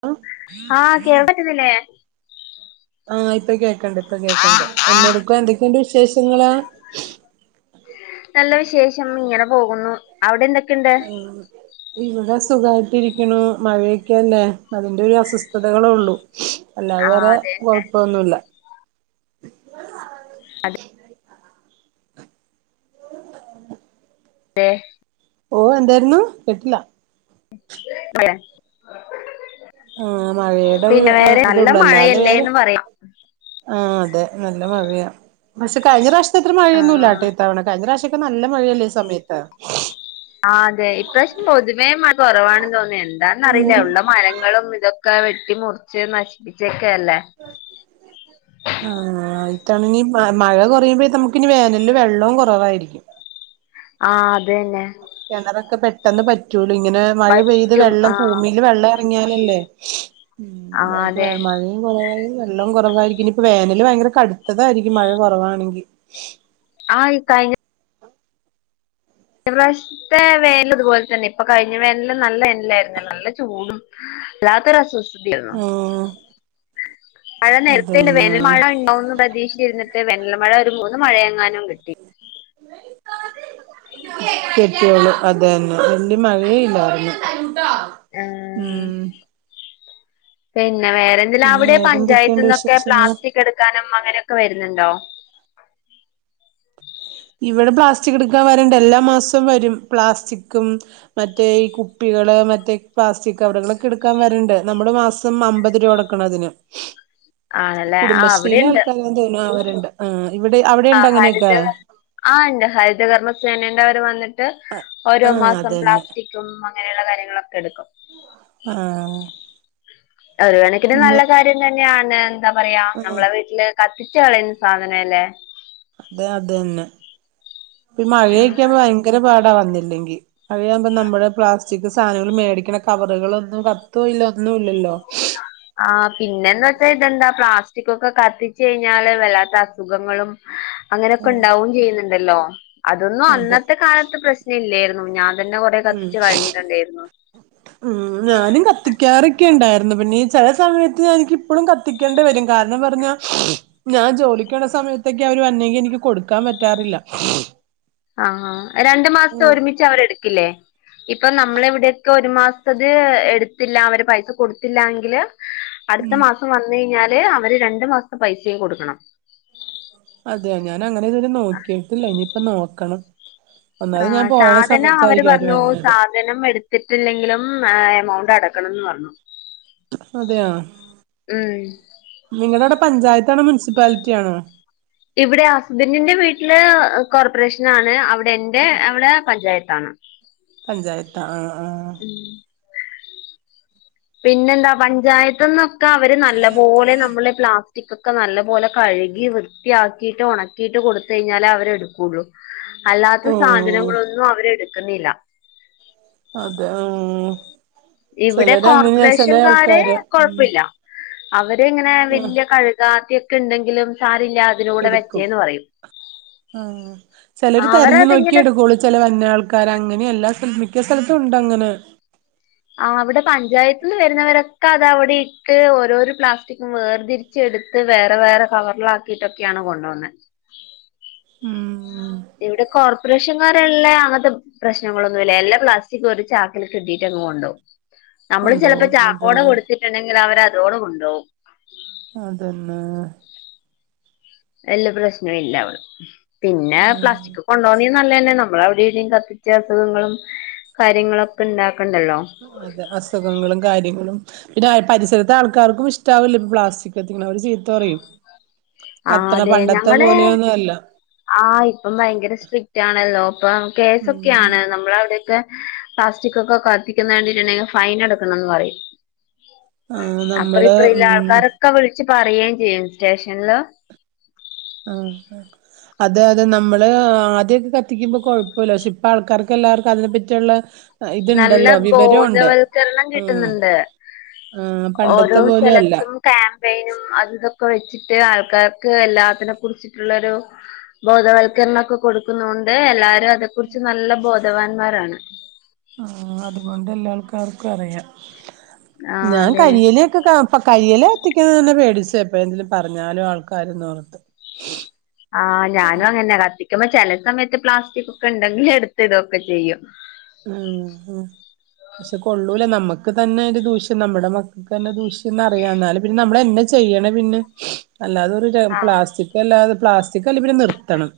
ആ ആ കേൾക്കാൻ പറ്റുന്നില്ലേ? ആ ഇപ്പൊ കേക്കണ്ട്, ‌ ഇപ്പൊ കേക്കണ്ട്. എന്നാ എടുക്കാ. എന്തൊക്കെയുണ്ട് വിശേഷങ്ങള്? നല്ല വിശേഷം ഇങ്ങനെ പോകുന്നൂ അവിടെ എന്തൊക്കിണ്ട് ഇവിടെ സുഖായിട്ടിരിക്കണൂ. മഴയൊക്കെല്ലേ, അതിന്റെ ഒരു അസ്വസ്ഥതകള് ഉള്ളൂ. അല്ലാതെ ആഹ് വേറെ അതെന്നെ കുഴപ്പമൊന്നുമില്ലാ [unintelligible] ഓ എന്തായ്രുന്നൂ കേട്ടില്ലാ. [unintelligible] ആ മഴയുടെ ഒരു പിന്നെ വേറെ നല്ല ഇതുള്ളൂ അല്ലാതെ വേ മഴയല്ലേന്ന് പറയാം ആഹ് അതെ നല്ല മഴയാ പക്ഷെ കഴിഞ്ഞ പ്രാവശ്യത്തെ അത്ര ആഹ് മഴയൊന്നുമില്ലാട്ടെ ഇത്തവണ. കഴിഞ്ഞ പ്രാവശ്യൊക്കെ നല്ല മഴയല്ലേ ഈ സമയത്ത്. ആ അതെ ഇപ്രാവശ്യം പൊതുവേ മഴ കൊറവാണ് തോന്നുന്നു. എന്താന്ന് അറിയില്ലാ ഉള്ള മരങ്ങളും ഇതൊ ക്കെ വെട്ടി മുറിച്ച് നശിപ്പിച്ചേക്കല്ലേ ആ ഇതാണെങ്കി മഴ കുറയുമ്പ നമുക്കിനി വേനലില് വെള്ളോം കുറവായിരിക്കും. ആ അതന്നെ. കിണറൊക്കെ പെട്ടെന്ന് പറ്റൂലേ ഇങ്ങനെ മഴ പെയ്ത് വറ്റും വെള്ളം ആഹ് ഭൂമീല് വെള്ളം ങ്യാലല്ലേ. ആഹ് നമുക്ക് അതെ മഴയും കുറവായി വെള്ളം കുറവായിരിക്കിനി. ഇപ്പൊ വേനല് ഭയങ്കര കടുത്തതായിരിക്കും മഴ കൊറവാണെങ്കി. [unintelligible] കഴിഞ്ഞ ഇപ്രാവശ്യത്തെ വേനല് ഇതുപോലെ തന്നെ. ഇപ്പൊ കഴിഞ്ഞ വേനല് നല്ല വേനലായിരുന്നല്ലോ. നല്ല ചൂടും. ഉം [unintelligible] [unintelligible] മഴ നേരത്തല്ല അതന്നെ വേന മഴ ഉണ്ടാവുന്ന് പ്രതീക്ഷിച്ചിരുന്നിട്ട് വേനൽമഴ ഒരു മൂന്ന് മഴയെങ്ങാനും കിട്ടി. [inaudible] കെട്ട്യോൾ അതെന്നെ വല്ല്യ മഴയെ ഇല്ലായിരുന്നു. ആ പിന്നെ വേറെ.. ല പിന്നെ അവിടെ വേറെന്തൊക്കെയുണ്ട് പഞ്ചായത്ത്ന്നൊക്കെ വിശേഷങ്ങള് പ്ലാസ്റ്റിക് എടുക്കാനും അങ്ങനൊക്കെ വരുന്നുണ്ടോ? ഇവിടെ പ്ലാസ്റ്റിക് എടുക്കാൻ വരണ്ട് എല്ലാ മാസവും വരും പ്ലാസ്റ്റിക്കും മറ്റേ ഈ കുപ്പികള് മറ്റേ പ്ലാസ്റ്റിക് കവർകളൊക്കെ എടുക്കാൻ വരണ്ട് നമ്മള് മാസ്.. മ അമ്പത് രൂപ അടക്കണം ഇതിന് ഉ കുടുംബശ്രീയിലെ ആൾക്കാര തോന്നുന്നു. അവരുണ്ട് ആ ഇവിടെ അവിടെ ഉണ്ട് അങ്ങനെ. ആണ്ട്. ഹരിതകർമ്മ സേനന്റെ അവര് വന്നിട്ട് ഓരോ ആ മാസം അതന്നെ പ്ലാസ്റ്റിക്.. തും അങ്ങനെയുള്ള കാര്യങ്ങളൊക്കെ എടുക്കും. ആഹ് ഒരു കണക്കിന് നല്ല കാര്യം തന്നെയാണ് എന്താ പറയാ ആ നമ്മളെ വീട്ടില് കത്തിച്ചളയുന്നസാധനല്ലേ. അതെ അതന്നെ ഇപോ ഈ മഴൊകവുമ്പോ ഭയങ്കരപാടാ വന്നില്ലെങ്കി അതിയാവുമ്പോ നമ്മുടെ പ്ലാസ്റ്റിക് സാധനങ്ങൾ മേടിക്കണ കവറുകളൊന്നും കത്തോ ഇല്ല ഒന്നും ഇല്ലല്ലോ. [unintelligible] ആ പിന്നെന്നാ വെച്ചാൽ ഇതെന്താ പ്ലാസ്റ്റിക് ഒക്കെ കത്തിച്ചഴിഞ്ഞാല് വല്ലാത്ത അസുഖങ്ങളും [inaudible] അങ്ങനെയൊക്കെണ്ടാവും ചെയ്യുന്നുണ്ടല്ലോ. അതൊന്നും ആ അതെ അന്നത്തെ കാലത്ത് പ്രശ്നല്ലേര്ന്നു. ഞാൻ.. അതന്നെ കൊറെ ഉം കത്തിച്ച് കളഞ്ഞിട്ടുണ്ടേര്ന്നു. ഉം ഞാനും കത്തിക്കാറൊക്കെ ണ്ടായിരുന്നു പിന്നെ ഈ ചില സമയത്ത് ഞാ എനിക്കിപ്പോഴും ക ത്തിക്കേണ്ടി വരും കാരണം പറഞ്ഞ ഞാൻ ജോലികോണേ സമയത്തൊക്കെ അവര് വരണ ങ്കിൽ എനിക്ക് കൊടുക്കാൻ പറ്റാറില്ല. ആഹ് രണ്ടു മാസത്തെ ഉം ഒരുമിച്ച് അവര് എടുക്കില്ലേ. ഇപ്പൊ നമ്മള ഇവിടെയൊക്കെ ഒരു മാസ്‌ത്തത് എടുത്തില്ല. അവര് പൈസ കൊടുത്തില്ല എങ്കില്.. അടുത്ത മാസം വന്നഴിഞ്ഞാല് അവര് രണ്ടു മാസത്തെ പൈസയും കൊടുക്കണം. അതെ.. ഞാൻ അങ്ങനെ ഇതു വരെ നോക്കിയിട്ടില്ല. ഇനിയിപ്പ നോക്കണം. ആ ഒന്നാമത് ഞാൻ പോയണ സാധനം അവര് സമയത്തായിരിക്കും പറഞ്ഞു. വന്നത് സാ സാധനം എടുത്തിട്ടില്ലെങ്കിലും എമൗണ്ട് അടക്കണംന്ന് പറഞ്ഞു. അതെയൊ ഉം നിങ്ങളവിടെ പഞ്ചായത്താണോ മുൻസിപ്പാലിറ്റി ആണോ ഇവിടെ ഹസ്ബൻറിന്റെ വീട്ടില് കോർപ്പറേഷനാണ്. അവിടെ എന്റെ അവിടെ പഞ്ചായത്താണ്. പഞ്ചായത്ത് ആ ആ ഉം പിന്നെന്താ.. പഞ്ചായത്ത്ന്നൊക്കെ അവര് നല്ല പോലെ നമ്മള്പ്ലാസ്.. റ്റിക്കൊക്കെ നല്ല പോലെ കഴുകി വൃത്തിയാക്കിയിട്ട് ഉണക്കിയിട്ട് കൊടുത്തഴിഞ്ഞാലേ അവരെ എടുക്കുള്ളൂ. അല്ലാത്ത ഓ സാധനങ്ങളൊന്നും അവരെടുക്കുന്നില്ല. അതെ ഉം ഇവിടെ കോർപ്പറേഷൻകാര് ആൾക്കാര് ഉം കൊഴപ്പല്ല അവരിങ്ങനെ ആ വല്യ കഴുകാത്ത ഒക്കെ ഉണ്ടെങ്കിലും സാര്യല്ലാ എടുക്കും ആ ചിലർ തെരഞ്ഞു നോക്കിയേ അവരതിങ്ങനെ എടുക്കള്ളൂ ചില വന് ആൾക്കാർ അങ്ങനെ എല്ലാ സ്ല മിക്ക സ്ഥലത്തും ണ്ട് അങ്ങനെ. ആ അവിടെ പഞ്ചായത്തിൽ വരുന്നവരൊക്കെ അത അവിടെട്ട് ഓരോരു പ്ലാസ്റ്റിക്.. ക്കും വേർതിരിച്ച എടുത്ത് വേറെ വേറെ കവറിലാക്കിട്ടൊക്കെയാണ് കൊണ്ടൊണ്. ഉം ഇവിടെ കോർപ്പറേഷൻകാരല്ലേ അങ്ങനത്തെ. പ്രശ്നങ്ങളൊന്നുമല്ല എല്ലാ പ്ലാസ്റ്റിക് ഒരു ച ആാക്കൽ കിട്ടിട്ട് അങ് കൊണ്ടോ. നമ്മള് ചിലപ്പോ കൊണ്ടോവും അതെ ചാക്കോടെ കൊടുത്തിട്ടുണ്ടെങ്കിൽ അവര് അതോടെ കൊണ്ട്പോകും. അതന്നെ. വല്ല പ്രശ്നവും ഇല്ല അവള് പിന്നെ പ്ലാസ്റ്റിക് കൊണ്ടോന്നിയ നല്ലതന്നെ നമ്മൾ അവിടെടെയും കത്തി ത് അസുഖങ്ങളും കാര്യങ്ങളൊക്കെ ഉണ്ടാക്കണ്ടല്ലോ. അതെ അസുഖങ്ങളും കാര്യങ്ങളും. പിന്നെ പരിസരത്ത് ആൾക്കാർക്കും ഇഷ്ടവില്ല പ്ലാസ്റ്റിക് കത്തിക്കുന്നത് അവര് ചീത്തപറയും ആ അതെ ഞങ്ങള്. പോലെയൊന്നും അല്ല ആ ഇപ്പം ഭയങ്കര സ്ട്രിക്റ്റ് ആണല്ലോ അപ്പൊ കേസൊക്കെ ഉം ആണ് നമ്മൾ അവിടെയൊക്കെ പ്ലാസ്റ്റിക് ഒക്കെ കത്തിക്കുന്ന കണ്ടിട്ടുണ്ടെങ്കിൽ ഫൈൻ എടുക്കണം എന്ന് പറയും ആഹ് അപ്പറ നമ്മള് ഇപ്പറ ഇല്ല ഉം ആൾക്കാരൊക്കെ വിളിച്ച് പറയുകയും ചെയ്യും സ്റ്റേഷനില്. ആഹ. അത് അതെ നമ്മള് ആദ്യൊക്കെ കത്തിക്കുമ്പോ കൊഴപ്പില്ല പക്ഷെ ഇപ്പ ആൾക്കാർക്ക് എല്ലാവർക്കും അതിനെ പറ്റിയുള്ള നല്ല ഇതുണ്ടല്ലോ വിവരൊണ്ട് ബോധവൽക്കരണം ആഹ് കിട്ടുന്നുണ്ട് ആഹ് പണ്ടത്തെ ഓരോ പോലെയല്ല സ്ഥലത്തും ക്യാമ്പയിനും അത് ഇതൊക്കെ വെച്ചിട്ട് ആൾക്കാർക്ക് എല്ലാത്തിനെ കുറിച്ചിട്ടുള്ളൊരു. ബോധവൽക്കരണംൊക്കെ കൊടുക്കുന്ന കൊണ്ട് എല്ലാരും അതെക്കുറിച്ച് നല്ല ബോധവാന്മാരാണ്. ആഹ് അതുകൊണ്ട് എല്ലാ ആൾക്കാർക്കും അറിയാം ആഹ് ഞാൻ അതെ കരിയ്യിലൊക്കെ അപ്പൊ കരിയല എത്തിക്കുന്നത് തന്നെ പേടിച്ച എപ്പ എന്തേലും പറഞ്ഞാലോ ആൾക്കാരെ ന്ന് ഓർത്ത്. ആഹ ഞാനും അങ്ങനെ കത്തി എന്നാ ചില സമയത്ത് പ്ലാസ്റ്റിക് ഒക്കെ ഉണ്ടെങ്കിൽ എടുത്ത് ഇടുവൊ ക്കെചെയ്യും. ആം പക്ഷെ കൊള്ളൂല നമ്മുക്ക് തന്നെ ഒരു ദൂഷ്യം നമ്മുടെ മക്കൾക്ക് തന്നെ ദൂഷ്യം [unintelligible] എന്നാലുംനമ്മൾ എന്നചെയ്യണ പിന്നെ അല്ലാത ഒരു ആഹ് പ്ലാസ്റ്റിക് അല്ലാതെ പ്ലാസ്റ്റിക് അല്ലപ നിർത്തണം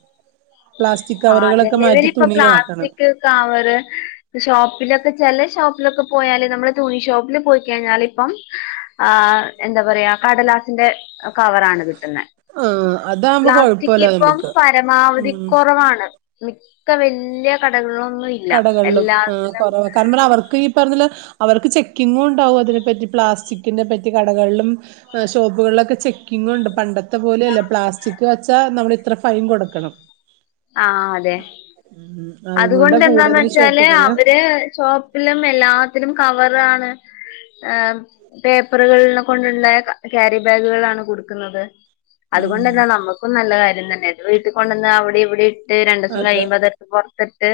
പ്ലാസ്റ്റിക് കവറുകളൊക്കെ മാറ്റി തുണിയാക്കണം കാ വറ്ഷോപ്പിലൊക്കെ ചെ ലെഷോപ്പില് ൊക്കെ പോയാല് നമ്മള് തുണി ഷോപ്പിൽ പോയി കഴിഞ്ഞാൽ ഇപ്പം ആ് എന്താ പറയാ കടലാസിന്റെ. കവറാണ് കിട്ടുന്നത് ആഹ് അതാകുമ്പോ പ്ലാസ്റ്റിക് കൊഴപ്പല്ല ഇപ്പം നമുക്ക് പരമാവധി ഉം [unintelligible] മിക്ക വല്യയ കടകളിലൊന്നും ഇല്ല കടകളിലും ആ് എല്ലാത്തിലും കുറവ കാരണം അവർക്ക് ഈ പറഞ്ഞ. അവർക്ക് ചെക്കിങ്ങും ഉണ്ടാവും അതിനെപ്പറ്റി പ്ലാസ്റ്റിക്കിന്റെ പറ്റി കടകളിലും. ഷോപ്പുകളിലൊക്കെ ചെക്കിങ്ങ് ഉണ്ട് പണ്ടത്തെ പോലെയല്ല പ്ലാസ്റ്റിക്ക് വെച്ചാൽ നമ്മള ഇത്ര ഫൈൻ കൊടുക്കണം ആന് അതെ ഉ അതണ്ട. അതുകൊണ്ട് എന്താന്ന് വെച്ചാല് അവര് ഷോപ്പിലും എല്ലാത്തിനും കവറാണ്. പേപ്പറുകളെ കൊണ്ടണ്ടായ ക്രി ബാഗുകളാണ് കൊടുക്കുന്നത്. അതുകൊണ്ട് ആഹ് ന്താ നമ്മുക്കും നല്ല കാര്യം തന്നെ അത് വീട്ടിൽ കൊണ്ടന്ന് അവിടെ ഇവിടെ ഇട്ട് രണ്ട്ദിവസം അതെ കഴിയുമ്പോ അത് പുറത്തിട്ട്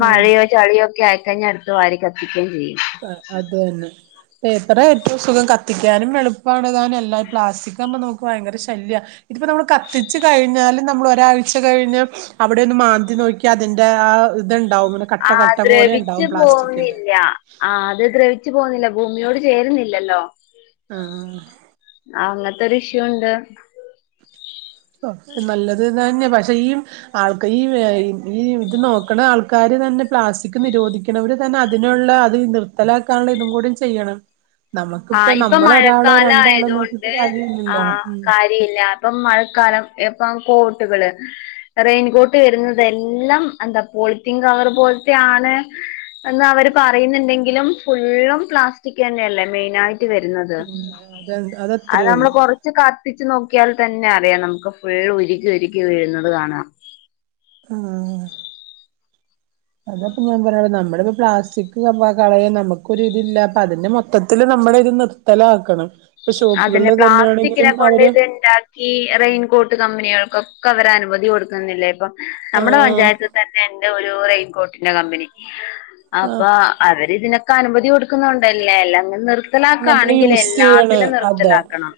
ആഹ് മഴയോ ചളിയോ ഒക്കെ ആയിക്ക കഴിഞ്ഞ അടുത്ത് വാരി കത്തിക്കുകയും ചെയ്യും. അത് തന്നെ. പേപ്പറാ ഏറ്റവും സുഖം കത്തിക്കാനും എളുപ്പമാണ് താനും അല്ല പ്ലാസ്റ്റിക് ആകുമ്പോഭയങ്കര ശല്യ ഇതിപ്പൊ നമ്മള് കത്തിച്ചു കഴിഞ്ഞാലും നമ്മള ഒരാഴ്ച കഴിഞ്ഞ് അവിടെ ഒന്ന് മാന്തി നോക്കി അതിന്റെ ആ ഇത്ണ്ടാവുംന. ആ ദ്രവിച്ചു പോകുന്നില്ല. ആഹ് അത് ദ്രവിച്ചു പോകുന്നില്ല ഭൂമിയോട് ചേരുന്നില്ലല്ലോ ആഹ. ആ അങ്ങനത്തെ ഒരു ഇഷ്യൂണ്ട്. നല്ലത് തന്നെ പക്ഷെ ഈ ആൾക്കാ ഈ ഈ ഇത് നോക്കണ ആൾക്കാര് തന്നെ പ്ലാസ്റ്റിക് നിരോധിക്ക അവർ തന്നെ അതിനുള്ള അത് നിർത്തലാക്കാനുള്ള ഇതും കൂടിചെയ്യണം. ആ ഹ്ഇപ്പൊ മഴക്കാല രണ്ടാളോ നോക്കിട്ട് ആയതൊണ്ട് ആ കാര്യമില്ലല്ലോ ഉം കാ യില്ല അപ്പൊ മഴക്കാലം എപ്പം കോട്ടുകള് റെയിൻകോട്ട് വരുന്നത് എല്ലാം എന്താ പോളിറ്റീൻ കവർ പോലത്തെയാണ് എന്ന് അവര് പറയുന്നുണ്ടെങ്കിലും ഫുള്ളും പ്ലാസ്റ്റിക് തന്നെയല്ലേ മെയിനാ യിട്ട് റ്റ് വരുന്നത് അത് അതത്രേ അത് നമ്മള് ഉള്ളൂ കോർ ച്ച് കത്തിച്ച് നോക്കിയാൽ തന്നെ അറിയാം നമുക്ക് ഫുൾ ഉരുക്കി ഉരുക്കി വീഴുന്നത് കാണാം ആഹ് അതപ്പ ഞാൻ പറയണ നമ്മളിപ്പോ പ്ലാസ്റ്റിക് കളയ നമുക്കൊ ര് ഇതില്ല അപ്പ അതിന്റെ മൊത്തത്തില് നമ്മുടെ ഇത് നി ർത്താലക്കണം അതന്നെ പ്ലാസ്റ്റിക്കിനെ കൊണ്ട് ഇത് ണ്ടാ ഈ റെയിൻകോട്ട് കമ്പനികൾക്കൊക്കെ അവര് അനുമതി കൊടുക്കുന്നില്ലേ ഇപ്പം നമ്മുടെ ആഹ് പഞ്ചായത്ത് തന്നെ എന്റെ ഒരു റെയിൻകോട്ടിന്റെ കമ്പനി ആഹ് അപ്പൊ അവരി ഇതിന പ്പ അനുമതി കൊടുക്കുന്നണ്ടല്ലേ അല്ല അങ്ങനെ നി നമ്മളീയൂസ് ചെയ്യണഅതെ നിർത്തലാക്കണം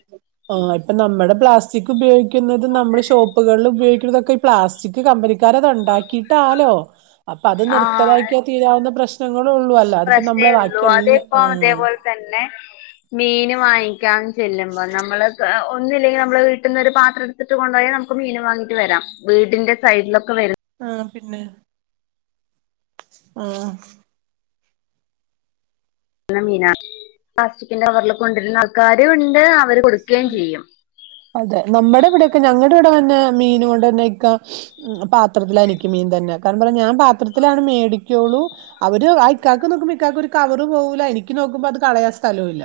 ഓ ഇപ്പൊ നമ്മുടെ പ്ലാസ്റ്റിക് ഉപയോഗിക്കുന്നത് നമ്മുടെ ഷോപ്പുകളിൽ ഉപയോഗിക്കുന്ന തൊക്കെ ഈ പ്ലാസ്റ്റിക് കമ്പനി എന്നരം ഉണ്ടാക്കിട്ടാലോ അപ്പൊ അത് ആ നിർത്തലാക്കിയാ തീരാവുന്ന പ്രശ്ന ഞങ്ങളെ ഉള്ളൂ അല്ല അതിപ്പോ പ്രശ്നേ നമ്മളെ ഉള്ളൂ ബാക്കി എല്ലാം അതിപ്പോ ആഹ് അതേപോലെ തന്നെ മീൻ വാങ്ങിക്കാം ചെല്ലുമ്പോ നമ്മള് ഒന്നില്ലെങ്കിലും നമ്മള വീട്ടീന്നൊരു പാത്രം എടുത്തിട്ട് കൊണ്ടോ യാൽ നമുക്ക് മീൻ വാങ്ങിട്ട് വരാം വീടിന്റെ സൈഡിലൊക്കെ വര ആഹ് പിന്നെ ആഹ് നല്ലമീന പ്ലാസ്റ്റിക്കിന്റെ കവറിൽ കൊണ്ടിരുന്ന ആൾക്കാരുംഉണ്ട് അവര് കൊടുക്കയും ചെയ്യും അതെ നമ്മുടെ ഇവിടെയൊക്കെ ഞങ്ങളുടെ ഇവിടെ തന്നെ മീന കൊണ്ട് തന്നെ ഇക്ക പാത്രത്തിലഎനിക്ക് മീൻ തന്നെ കാരണം ഞാൻ പാത്രത്തിലാണ് മേടിക്കുള്ളൂ അവര് ആ ഇക്കാക്ക് നോക്കുമ്പോ ഇക്കക്ക് ഒരു കവറ് പോവൂല എനിക്ക് നോക്കുമ്പോ അത് കളയാൻ സ്ഥലവും ഇല്ല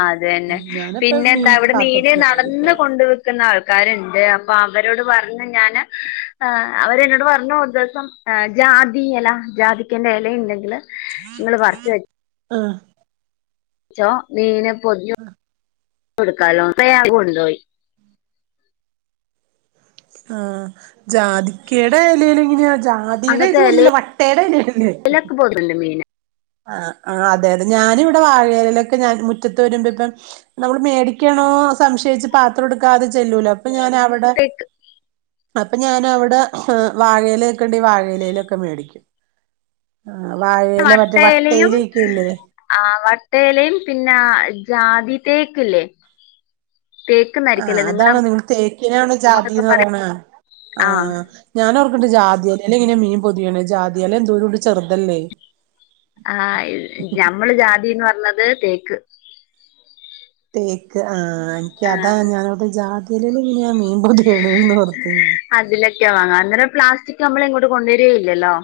അത് തന്നെ ഞാനപ്പ പിന്നെ എന്താ മീൻ അവിടെ മീന് പാത്രത്തിലാ നടന്ന് മേടിക്കുള്ളൂ കൊണ്ട് വി ക്കു ന്ന ആൾക്കാരുണ്ട് അപ്പൊ അവരോട് പറഞ്ഞു ഞാന് അവരെന്നോട് പറഞ്ഞു ഒരു ദിവസം ആ ജാതി ഇല ജാതിക്കന്റെ ഇല ഇണ്ടെങ്കില് നിങ്ങള് പറച്ച് വെച്ച ആഹ് ച്ചോ മീനെ പൊതി കൊടുക്കാലോ [unintelligible] കൊണ്ടോയി ആ ജാതിക്കയുടെ ഇലേൽ എങ്ങനെയാ ജാതി ദിയുടെ ഇലയല്ലല്ലേ വട്ടയുടെ ഇല്ല അല്ലേ പോകല്ല മീന് ആഹ് ആഹ് അതെ അതെ ഞാനി ഇവിടെ വാഴയിലയിലൊക്കെ ഞാൻ മുറ്റത്ത് വരുമ്പോ ഇപ്പം നമ്മൾ മേടിക്കണോ സംശയിച്ചു പാത്രം എടുക്കാതെ ചെല്ലൂലോ അപ്പൊ ഞാൻ അവിടെ അപ്പൊ ഞാൻ അവിടെ വാഴ ഇല ഒക്കെ ഇണ്ടേൽ വാഴയിലൊക്കെ മേടിക്കും ആ വാഴയില മറ്റേ വ എലവ് ആ വട്ടയിലയും പിന്നെ ജാതി തേക്ക് ഇല്ലേ തേക്ക് ആഹ് അതാണോ നിങ്ങൾ തേക്കിനാണോ അങ്ങോട്ടൊക്കെ ജാതിന്ന് പറ പറയണേ ആ ആഹ് ഞാൻഓർക്കണ്ട് ജാതിയില ഇല് ഇങ്ങനെ മീൻ പൊതിയണെന്ന് ജാതിയയില എന്തോരോണ്ട് ചെറുതല്ലേ ആ ഞമ്മള് ജാതിന്ന് പറഞ്ഞത് തേക്ക് തേക്ക് ആ എനിക്ക് അതാ ആഹ് ഞാനവിടെ ജാതി ഇലല് എങ്ങനെയാ മീൻ പൊതിയണേന്ന് ഓ ർത്ത് ഞാൻ അതിലൊക്കെ വാങ്ങാം അന്നേരം പ്ലാസ്റ്റിക് നമ്മള് ഇങ്ങോട്ട് കൊണ്ടുവരികേയില്ലല്ലോ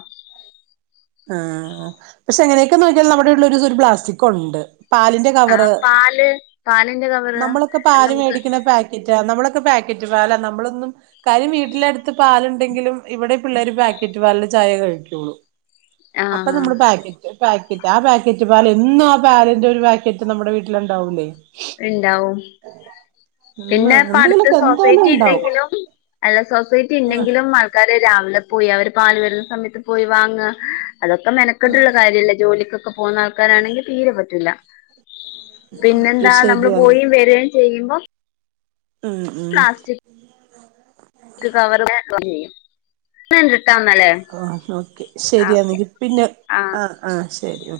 ആഹ് പക്ഷെ എങ്ങനെയൊക്കെ നോക്കിയാലും നമ്മുടെ വീട്ടില് ഒരു പ്ലാസ്റ്റിക് ഉണ്ട് പാലിന്റെ ആഹ് കവറ് പാല് പാലിന്റെ കവറ് നമ്മളൊക്കെ അത് പാല് നമുക്ക് മേടിക്കണ പാക് [unintelligible] നമ്മളൊക്കെ പാക്കറ്റ് പാലാ നമ്മളൊന്നും കാര്യം വീട്ടിലടുത്ത് പാലുണ്ടെങ്കിലും ഇവിടെ പിള്ളേര് പാക്കറ്റ് പാലിലെ ചായ കഴിക്കുള്ളൂ അപ്പൊ ആഹ് നമ്മ പാകറ്റ് ഒരുപാക്കറ്റ് ആ പാക്കറ്റ് പാല് എന്നും ആ പാലിന്റെ ഒരു പാക്കറ്റ് നമ്മുടെ വീട്ടിലുണ്ടാവുല്ലേ ഇണ്ടാവും ഉം പിന്നെപ്പട്ത്ത് എന്തെങ്കിലുമൊക്കെ എന്തായാലും സൊസൈറ്റി ഉണ്ടാവും ഇല്ലെങ്കിലും അല്ല സൊസൈറ്റി ആ ണ്ടെങ്കിലും ആൾക്കാര് രാവിലെ പോയി അവര് പാല് വരുന്ന സമയത്ത് പോയി വാങ്ങ അതൊക്കെ മെനക്കെട്ട്ള്ള കാര്യല്ലേ ജോലിക്കൊക്കെ പോകുന്ന ആൾക്കാരാണെങ്കിൽ തീരെ പറ്റൂല പിന്നെന്താ കിഷ് നമ്മള് പോയിം വെരേം ചെയ്യുമ്പോ ഉം ഉം കവർ്യും [unintelligible] ിട്ടാന്നല്ലെ [unintelligible] ഓക്കെ ശരിയാന്നെങ്കി പിന്നെ ആഹ് ആ ആ ശരി